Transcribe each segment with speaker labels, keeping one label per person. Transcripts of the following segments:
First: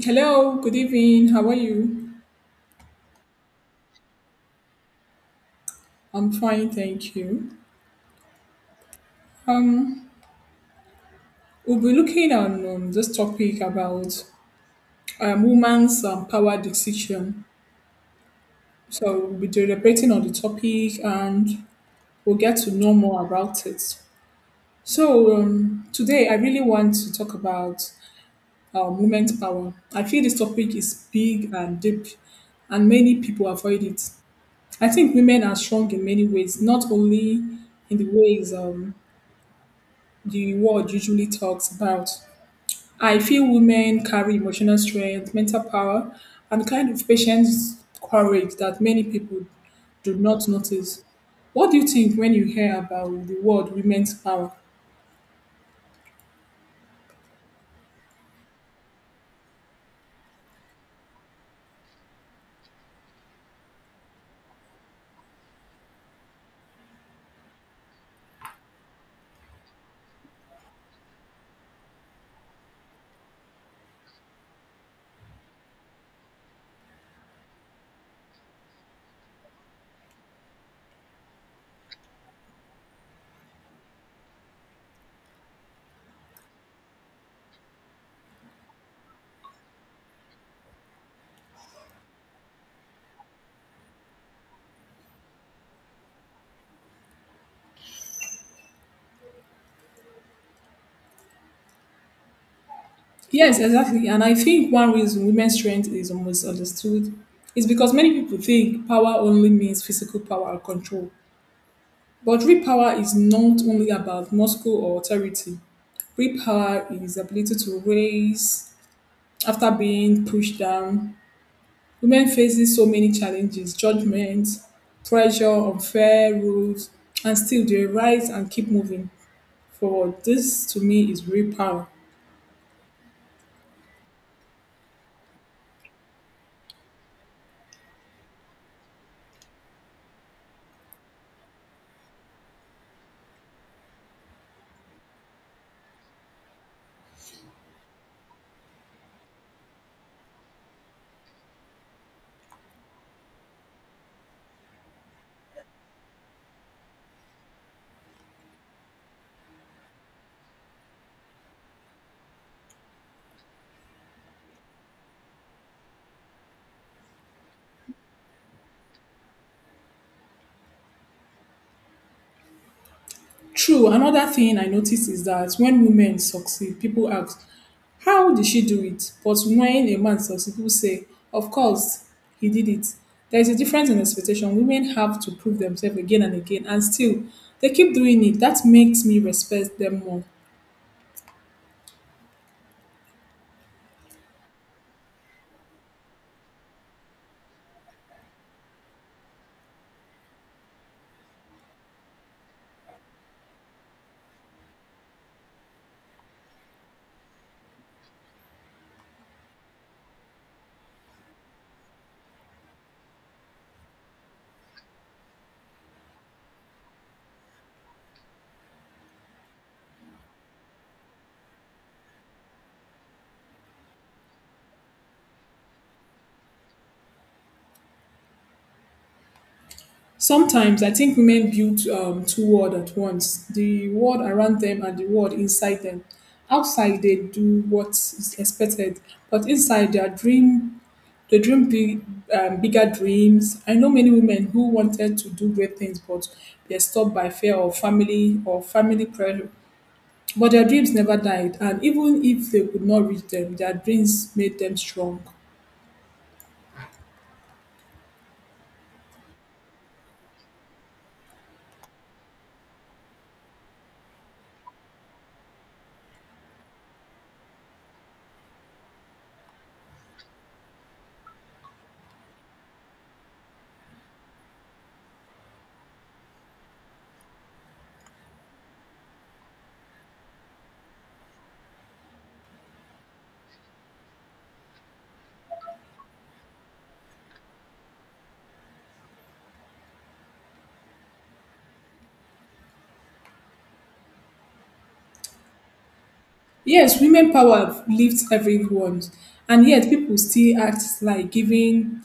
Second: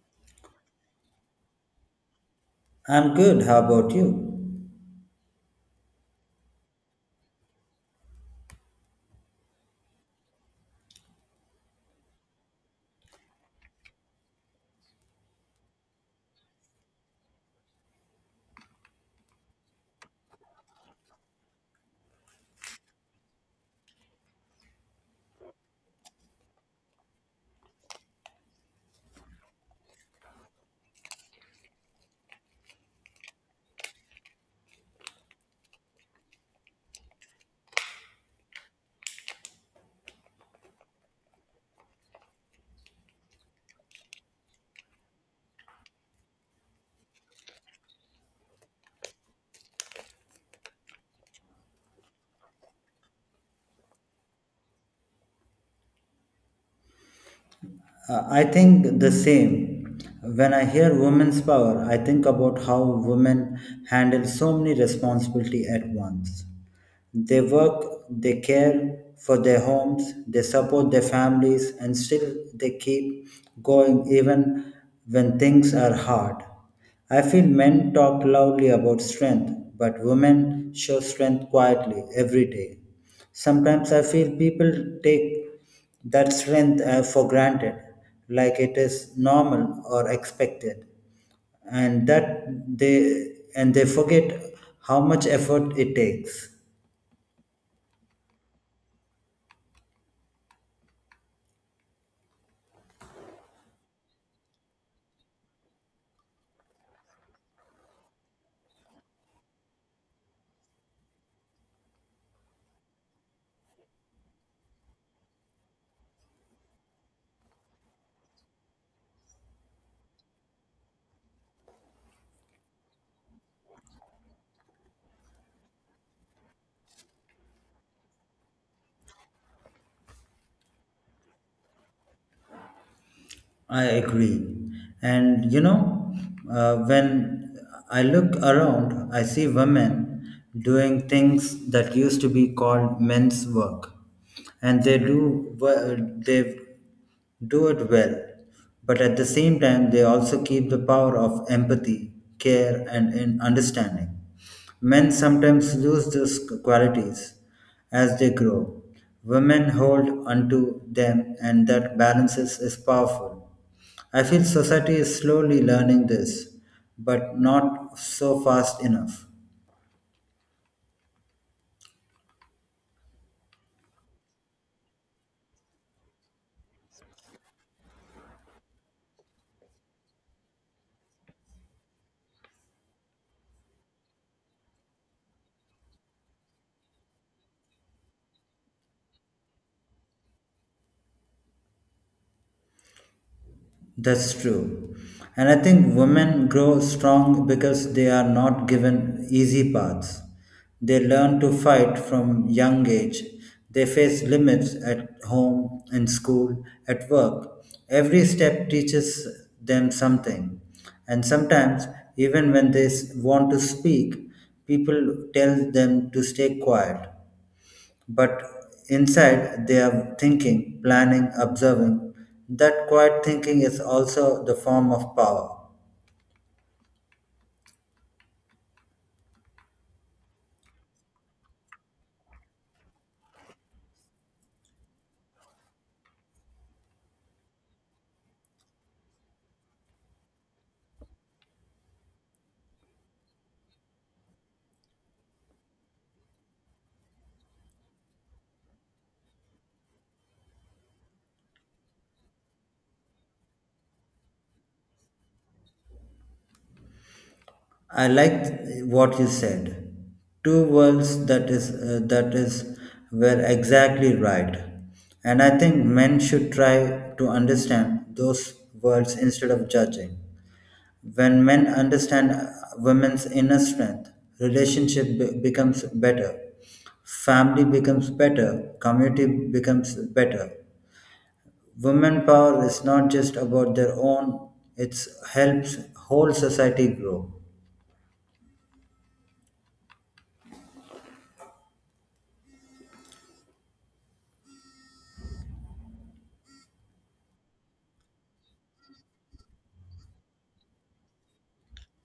Speaker 1: Hello, good evening. How are you?
Speaker 2: I'm good. How about you?
Speaker 1: I'm fine, thank you. Um, we'll be looking on this topic about women's power decision. So we'll be debating on the topic and we'll get to know more about it. Today I really want to talk about women's power. I feel this topic is big and deep and many people avoid it. I think women are strong in many ways, not only in the ways the world usually talks about. I feel women carry emotional strength, mental power, and kind of patience, courage that many people do not notice. What do you think when you hear about the word women's power?
Speaker 2: I think the same. When I hear women's power, I think about how women handle so many responsibility at once. They work, they care for their homes, they support their families, and still they keep going even when things are hard. I feel men talk loudly about strength, but women show strength quietly every day. Sometimes I feel people take that strength for granted, like it is normal or expected and that they and they forget how much effort it takes
Speaker 1: Yes, exactly. And I think one reason women's strength is almost understood is because many people think power only means physical power or control. But real power is not only about muscle or authority. Real power is ability to raise, after being pushed down, women facing so many challenges, judgment, pressure, unfair rules, and still they rise and keep moving forward. This to me is real power.
Speaker 2: I agree. And when I look around, I see women doing things that used to be called men's work, and they do it well. But at the same time, they also keep the power of empathy, care, and in understanding. Men sometimes lose these qualities as they grow. Women hold onto them, and that balances is powerful. I feel society is slowly learning this, but not so fast enough.
Speaker 1: True, another thing I notice is that when women succeed, people ask, how did she do it? But when a man succeeds, people say, of course, he did it. There is a difference in expectation. Women have to prove themselves again and again, and still, they keep doing it. That makes me respect them more.
Speaker 2: That's true. And I think women grow strong because they are not given easy paths. They learn to fight from young age. They face limits at home, in school, at work. Every step teaches them something. And sometimes, even when they want to speak, people tell them to stay quiet. But inside, they are thinking, planning, observing. That quiet thinking is also the form of power.
Speaker 1: Sometimes I think women build two world at once, the world around them and the world inside them. Outside, they do what is expected, but inside, they dream big, bigger dreams. I know many women who wanted to do great things, but they're stopped by fear of family or family pressure. But their dreams never died, and even if they could not reach them, their dreams made them strong.
Speaker 2: I liked what you said. Two worlds that is were exactly right. And I think men should try to understand those worlds instead of judging. When men understand women's inner strength, relationship becomes better, family becomes better, community becomes better. Women power is not just about their own; it helps whole society grow.
Speaker 1: Yes, women power lifts everyone, and yet people still act like giving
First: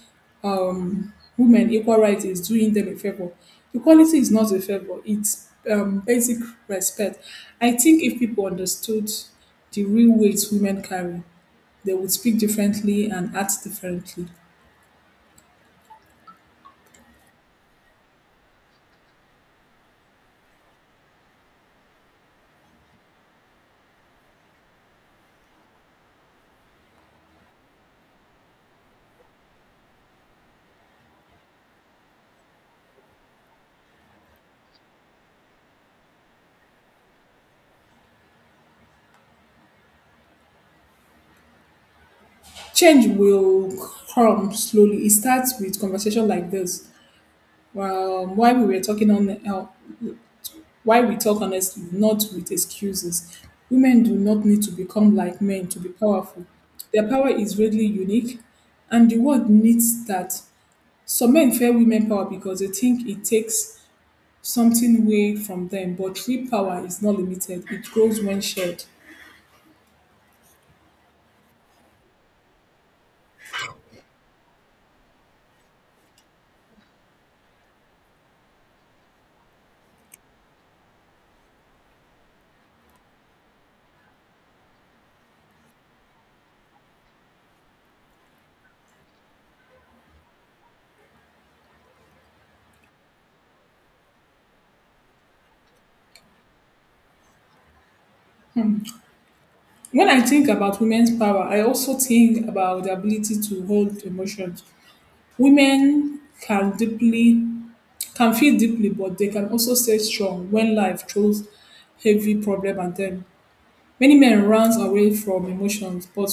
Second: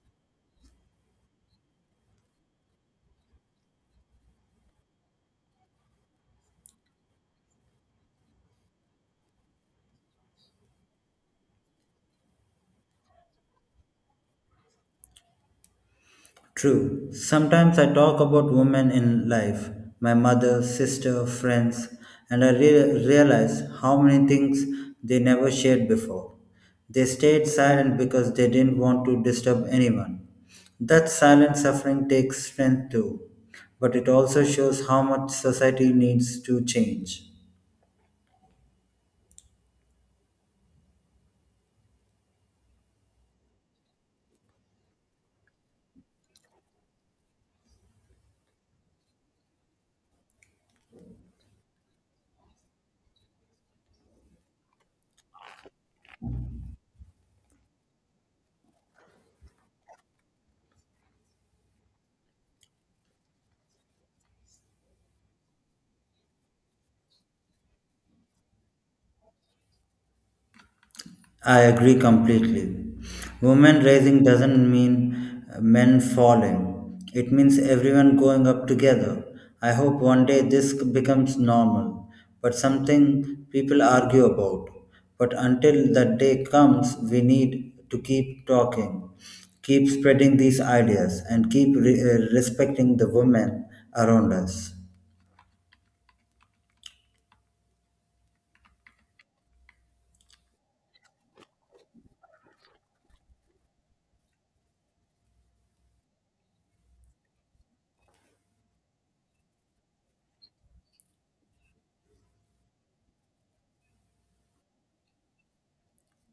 Speaker 1: women equal rights is doing them a favor. Equality is not a favor, it's basic respect. I think if people understood the real weight women carry, they would speak differently and act differently.
Speaker 2: True. Sometimes I talk about women in life, my mother, sister, friends, and I realize how many things they never shared before. They stayed silent because they didn't want to disturb anyone. That silent suffering takes strength too, but it also shows how much society needs to change.
Speaker 1: Change will come slowly. It starts with conversation like this. While we were talking on Why we talk honestly, not with excuses. Women do not need to become like men to be powerful. Their power is really unique, and the world needs that. Some men fear women power because they think it takes something away from them, but true power is not limited, it grows when shared.
Speaker 2: I agree completely. Women rising doesn't mean men falling. It means everyone going up together. I hope one day this becomes normal, but something people argue about. But until that day comes, we need to keep talking, keep spreading these ideas, and keep respecting the women around us.
Speaker 1: When I think about women's power, I also think about the ability to hold emotions. Women can deeply can feel deeply, but they can also stay strong when life throws heavy problem at them. Many men runs away from emotions, but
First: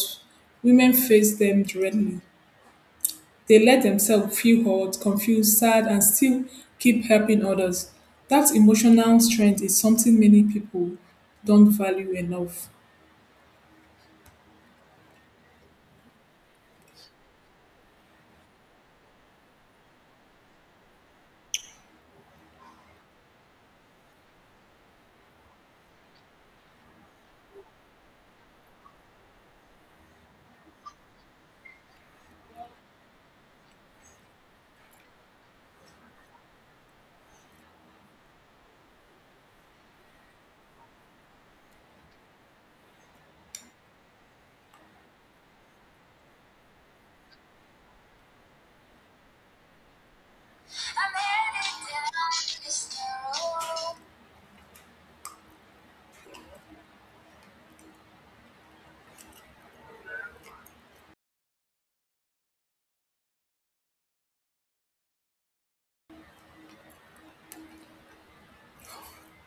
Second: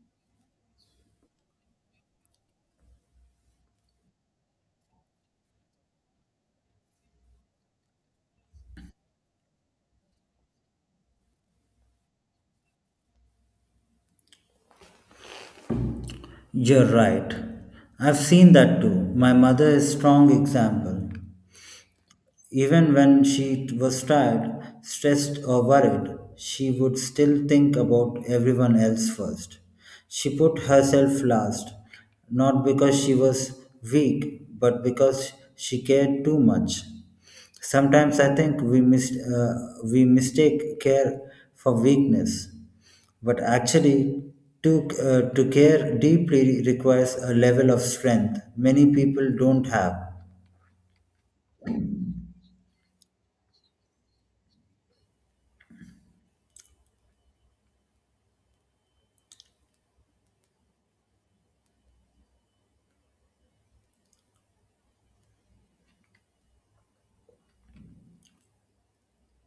Speaker 1: women face them directly. They let themselves feel hurt, confused, sad, and still keep helping others. That emotional strength is something many people don't value enough.
Speaker 2: You're right. I've seen that too. My mother is strong example. Even when she was tired, stressed, or worried, she would still think about everyone else first. She put herself last, not because she was weak, but because she cared too much. Sometimes I think we mistake care for weakness, but actually, to care deeply requires a level of strength many people don't have.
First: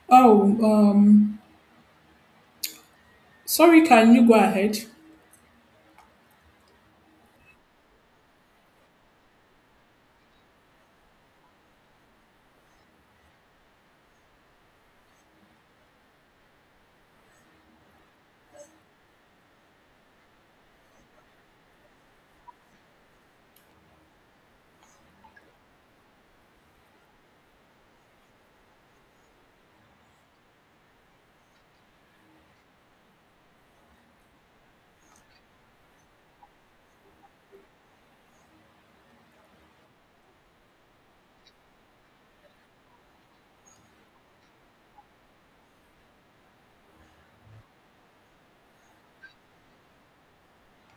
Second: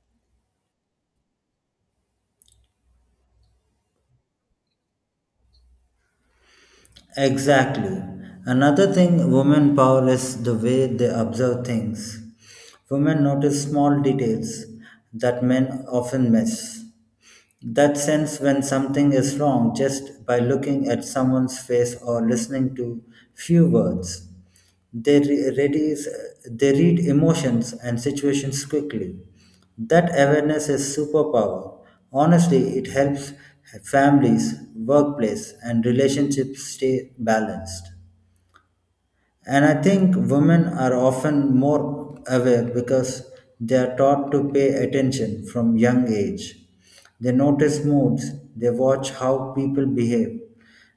Speaker 1: Oh, um, Sorry, can you go ahead?
Speaker 2: Exactly. Another thing, women power is the way they observe things. Women notice small details that men often miss. That sense when something is wrong just by looking at someone's face or listening to few words. They, re- readies, they read emotions and situations quickly. That awareness is superpower. Honestly, it helps families, workplace, and relationships stay balanced. And I think women are often more aware because they are taught to pay attention from young age. They notice moods, they watch how people behave,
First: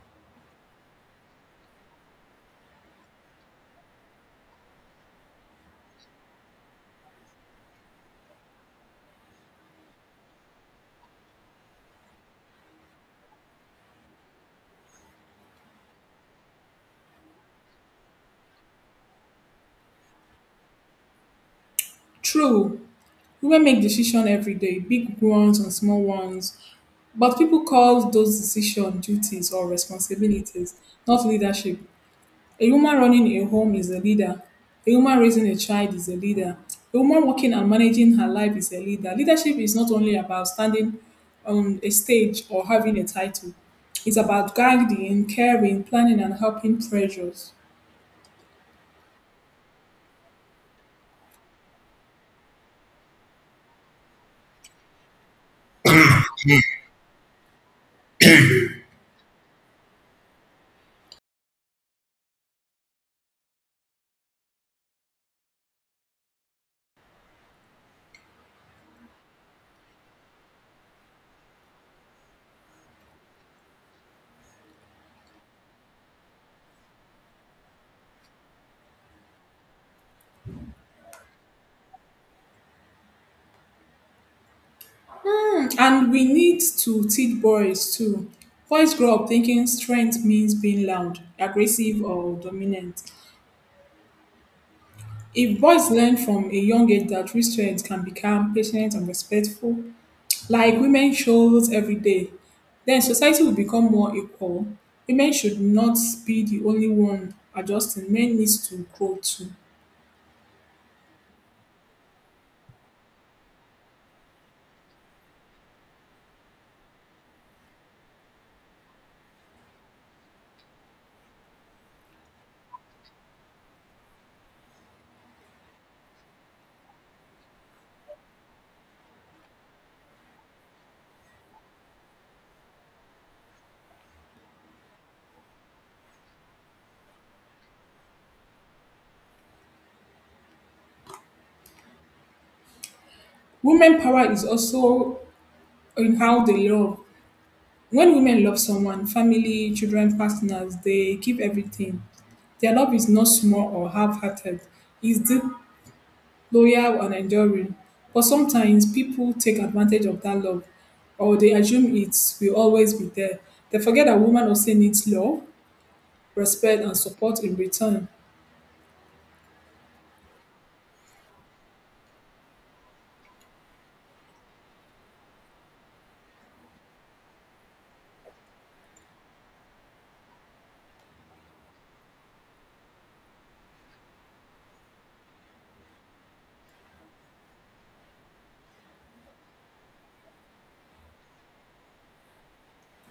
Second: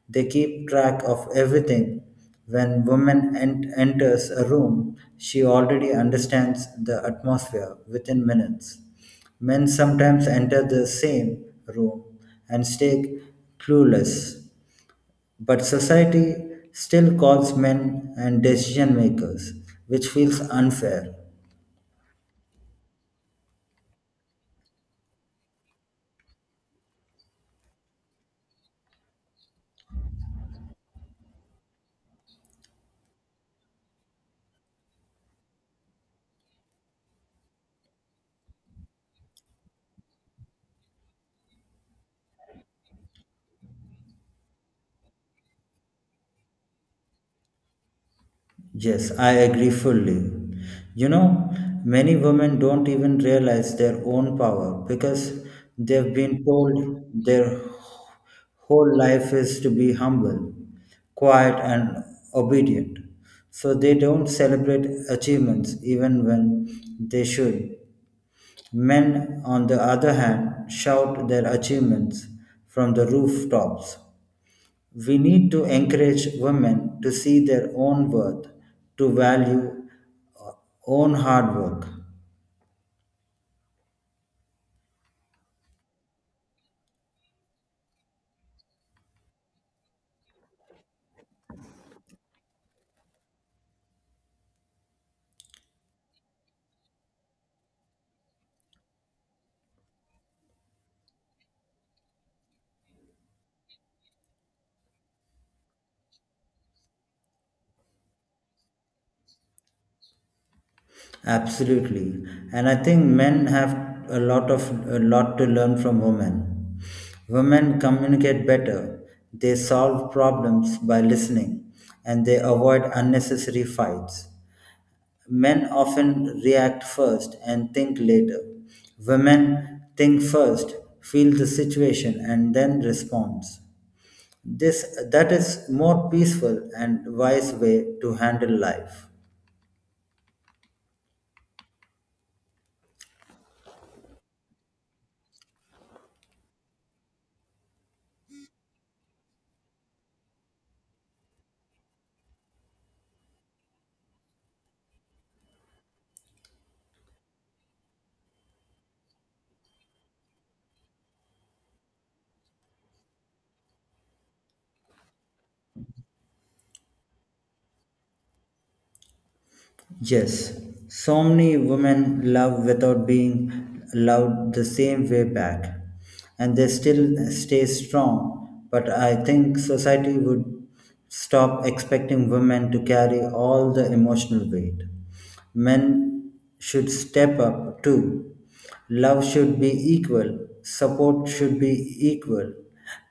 Speaker 2: they keep track of everything. When woman enters a room, she already understands the atmosphere within minutes. Men sometimes enter the same room and stay clueless, but society still calls men and decision makers, which feels unfair.
Speaker 1: True, women make decisions every day, big ones and small ones. But people call those decisions duties or responsibilities, not leadership. A woman running a home is a leader. A woman raising a child is a leader. A woman working and managing her life is a leader. Leadership is not only about standing on a stage or having a title, it's about guiding, caring, planning, and helping pressures.
Speaker 2: Yes, I agree fully. You know, many women don't even realize their own power because they've been told their whole life is to be humble, quiet, and obedient. So they don't celebrate achievements even when they should. Men, on the other hand, shout their achievements from the rooftops. We need to encourage women to see their own worth, to value uh, own hard work.
Speaker 1: Hmm, and we need to teach boys too. Boys grow up thinking strength means being loud, aggressive, or dominant. If boys learn from a young age that real strength can be calm, patient, and respectful, like women shows every day, then society will become more equal. Women should not be the only one adjusting. Men needs to grow too.
Speaker 2: Absolutely, and I think men have a lot to learn from women. Women communicate better. They solve problems by listening, and they avoid unnecessary fights. Men often react first and think later. Women think first, feel the situation, and then respond. This that is more peaceful and wise way to handle life.
Speaker 1: Women power is also in how they love. When women love someone, family, children, partners, they give everything. Their love is not small or half hearted, it's deep, loyal, and enduring. But sometimes people take advantage of that love or they assume it will always be there. They forget that women also needs love, respect, and support in return.
Speaker 2: Yes, so many women love without being loved the same way back, and they still stay strong. But I think society would stop expecting women to carry all the emotional weight. Men should step up too. Love should be equal, support should be equal.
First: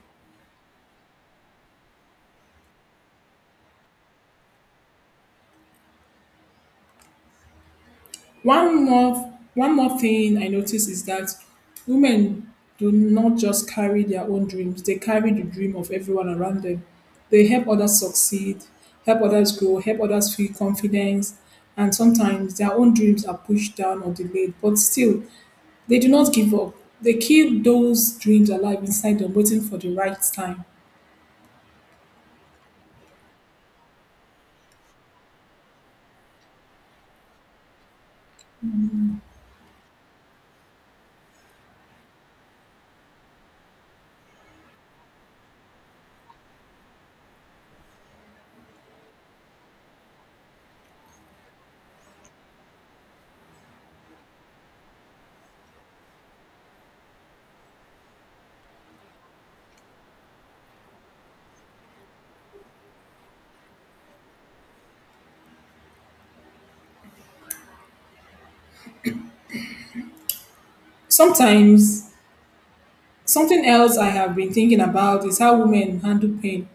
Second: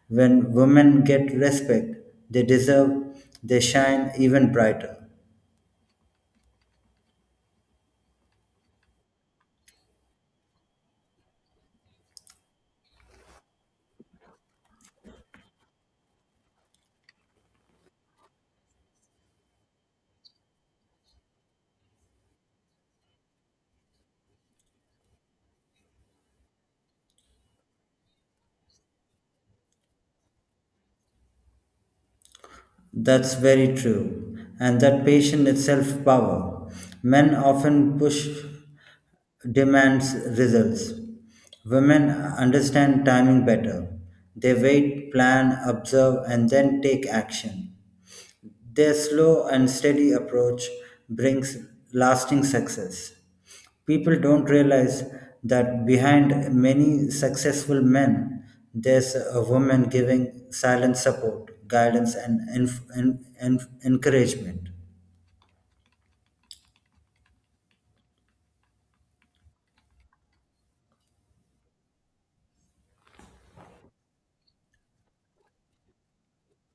Speaker 2: When women get respect, they deserve, they shine even brighter.
Speaker 1: One more thing I notice is that women do not just carry their own dreams, they carry the dream of everyone around them. They help others succeed, help others grow, help others feel confidence, and sometimes their own dreams are pushed down or delayed, but still they do not give up. They keep those dreams alive inside them, waiting for the right time.
Speaker 2: That's very true. And that patient itself power. Men often push demands results. Women understand timing better. They wait, plan, observe, and then take action. Their slow and steady approach brings lasting success. People don't realize that behind many successful men, there's a woman giving silent support, guidance, and encouragement.
Speaker 1: Sometimes Something else I have been thinking about is how women handle pain,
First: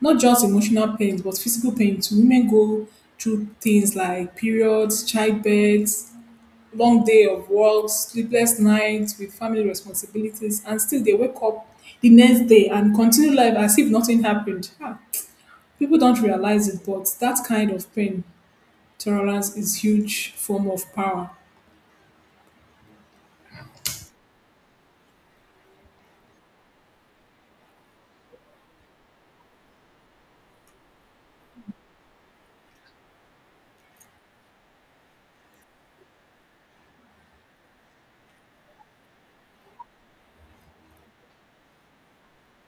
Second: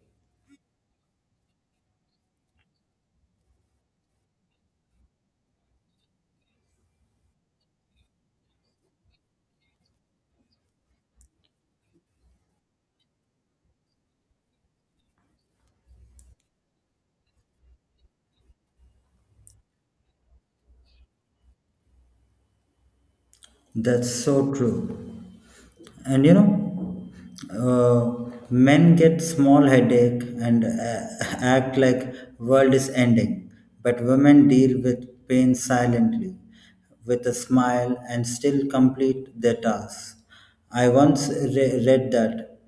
Speaker 1: not just emotional pain, but physical pain too. Women go through things like periods, childbirth, long day of work, sleepless nights with family responsibilities, and still they wake up the next day and continue life as if nothing happened. People don't realize it, but that kind of pain tolerance is huge form of power.
Speaker 2: That's so true. And men get small headache and act like world is ending, but women deal with pain silently, with a smile and still complete their tasks. I once read that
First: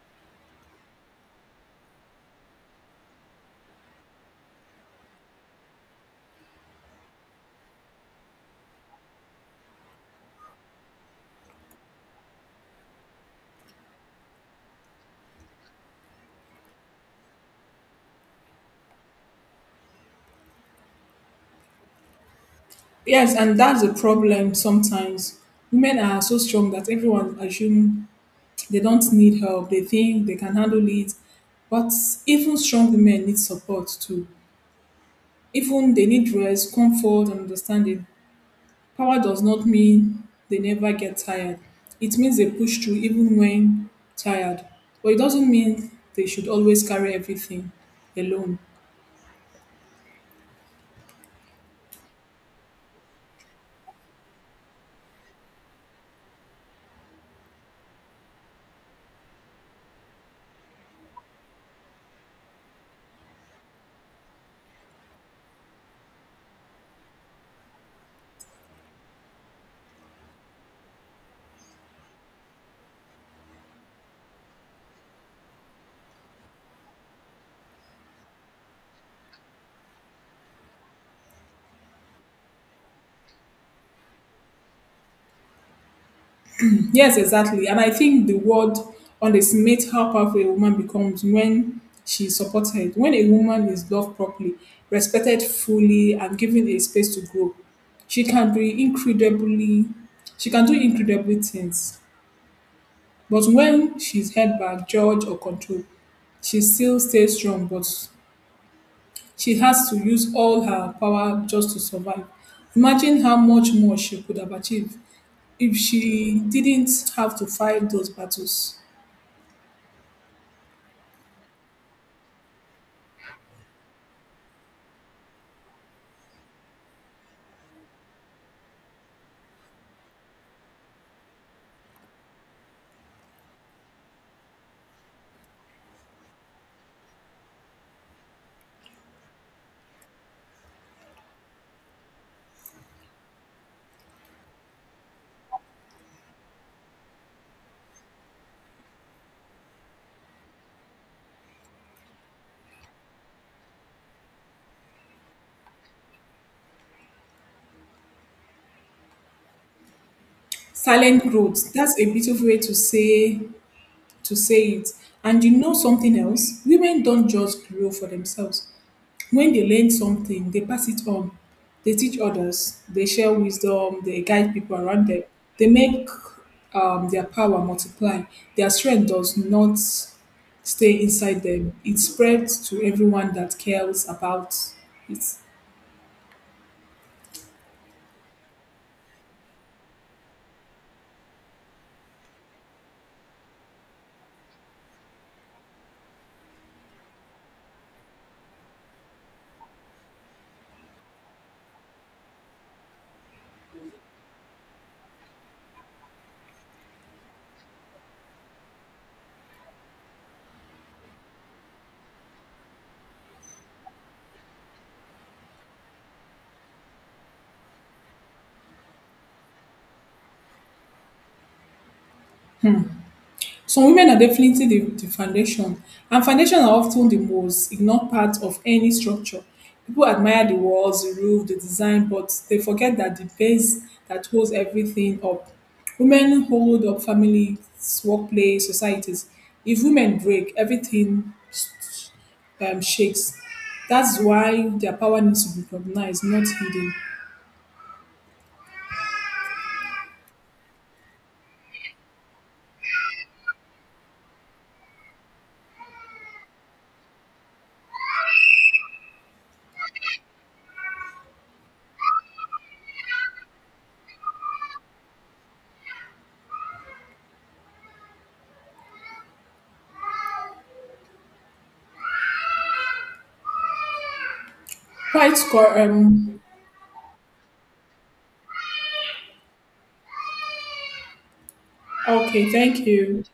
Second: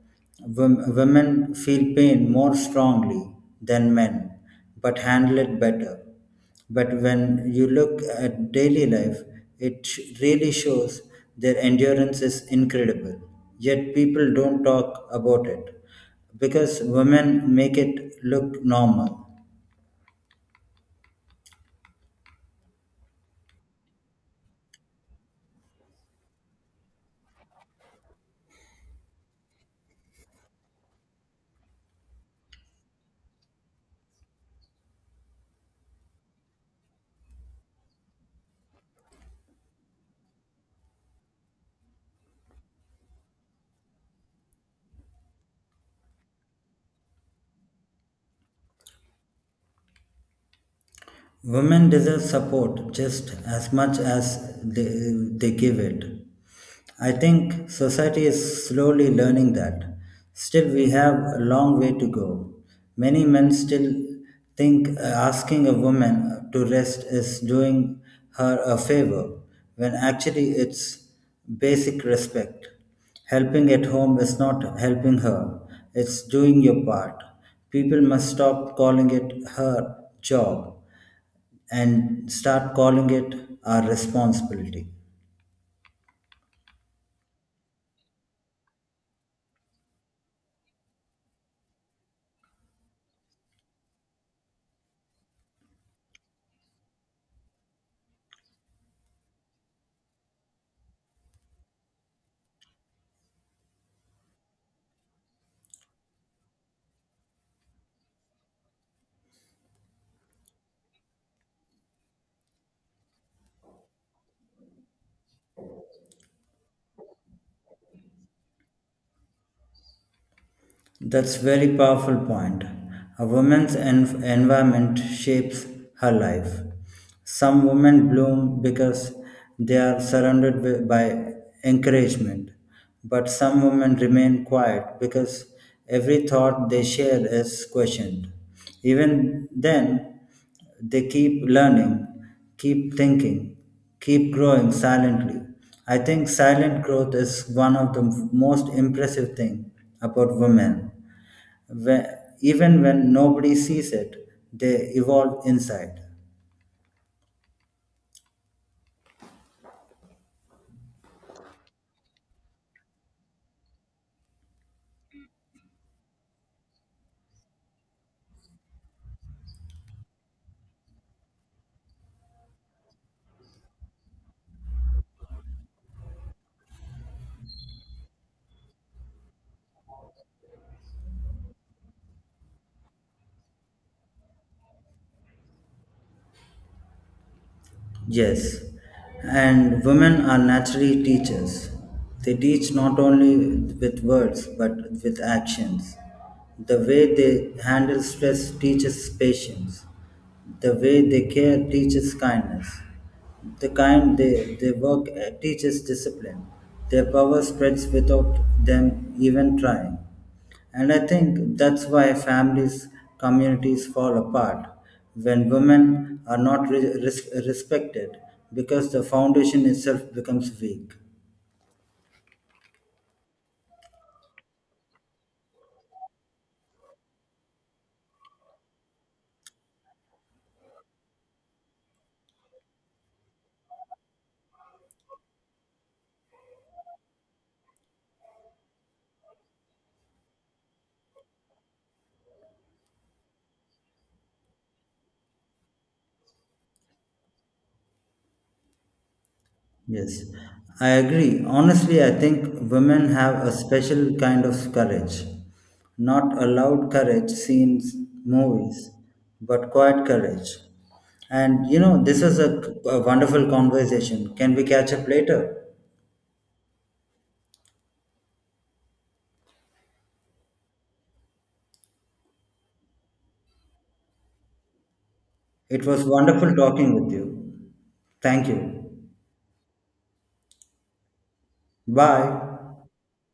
Speaker 2: women feel pain more strongly than men, but handle it better. But when you look at daily life, it really shows their endurance is incredible. Yet people don't talk about it because women make it look normal.
Speaker 1: Yes, and that's the problem sometimes. Women are so strong that everyone assumes they don't need help. They think they can handle it. But even strong women need support too. Even they need rest, comfort, and understanding. Power does not mean they never get tired. It means they push through even when tired. But it doesn't mean they should always carry everything alone.
Speaker 2: Women deserve support just as much as they give it. I think society is slowly learning that. Still, we have a long way to go. Many men still think asking a woman to rest is doing her a favor, when actually it's basic respect. Helping at home is not helping her, it's doing your part. People must stop calling it her job and start calling it our responsibility.
Speaker 1: Yes, exactly. And I think the word underestimates how powerful a woman becomes when she supports supported. When a woman is loved properly, respected fully, and given a space to grow, she can be incredibly, she can do incredible things. But when she's held back, judged, or controlled, she still stays strong, but she has to use all her power just to survive. Imagine how much more she could have achieved if she didn't have to fight those battles.
Speaker 2: That's very powerful point. A woman's environment shapes her life. Some women bloom because they are surrounded by encouragement, but some women remain quiet because every thought they share is questioned. Even then, they keep learning, keep thinking, keep growing silently. I think silent growth is one of the most impressive thing about women. Whe- Even when nobody sees it, they evolve inside.
Speaker 1: Silent growth, that's a beautiful way to say it. And you know something else, women don't just grow for themselves. When they learn something, they pass it on. They teach others, they share wisdom, they guide people around them, they make their power multiply. Their strength does not stay inside them, it spreads to everyone that cares about it.
Speaker 2: Yes, and women are naturally teachers. They teach not only with words but with actions. The way they handle stress teaches patience. The way they care teaches kindness. The kind they work at teaches discipline. Their power spreads without them even trying. And I think that's why families, communities fall apart when women are not respected because the foundation itself becomes weak.
Speaker 1: Some women are definitely the foundation, and foundation are often the most ignored part of any structure. People admire the walls, the roof, the design, but they forget that the base that holds everything up. Women hold up families, workplace, societies. If women break, everything shakes. That's why their power needs to be recognized, not hidden.
Speaker 2: Yes, I agree. Honestly, I think women have a special kind of courage. Not a loud courage seen in movies, but quiet courage. And this is a wonderful conversation. Can we catch up later?
Speaker 1: Quite score.
Speaker 2: It was wonderful talking with you. Thank you.
Speaker 1: Okay,
Speaker 2: Bye.
Speaker 1: thank you.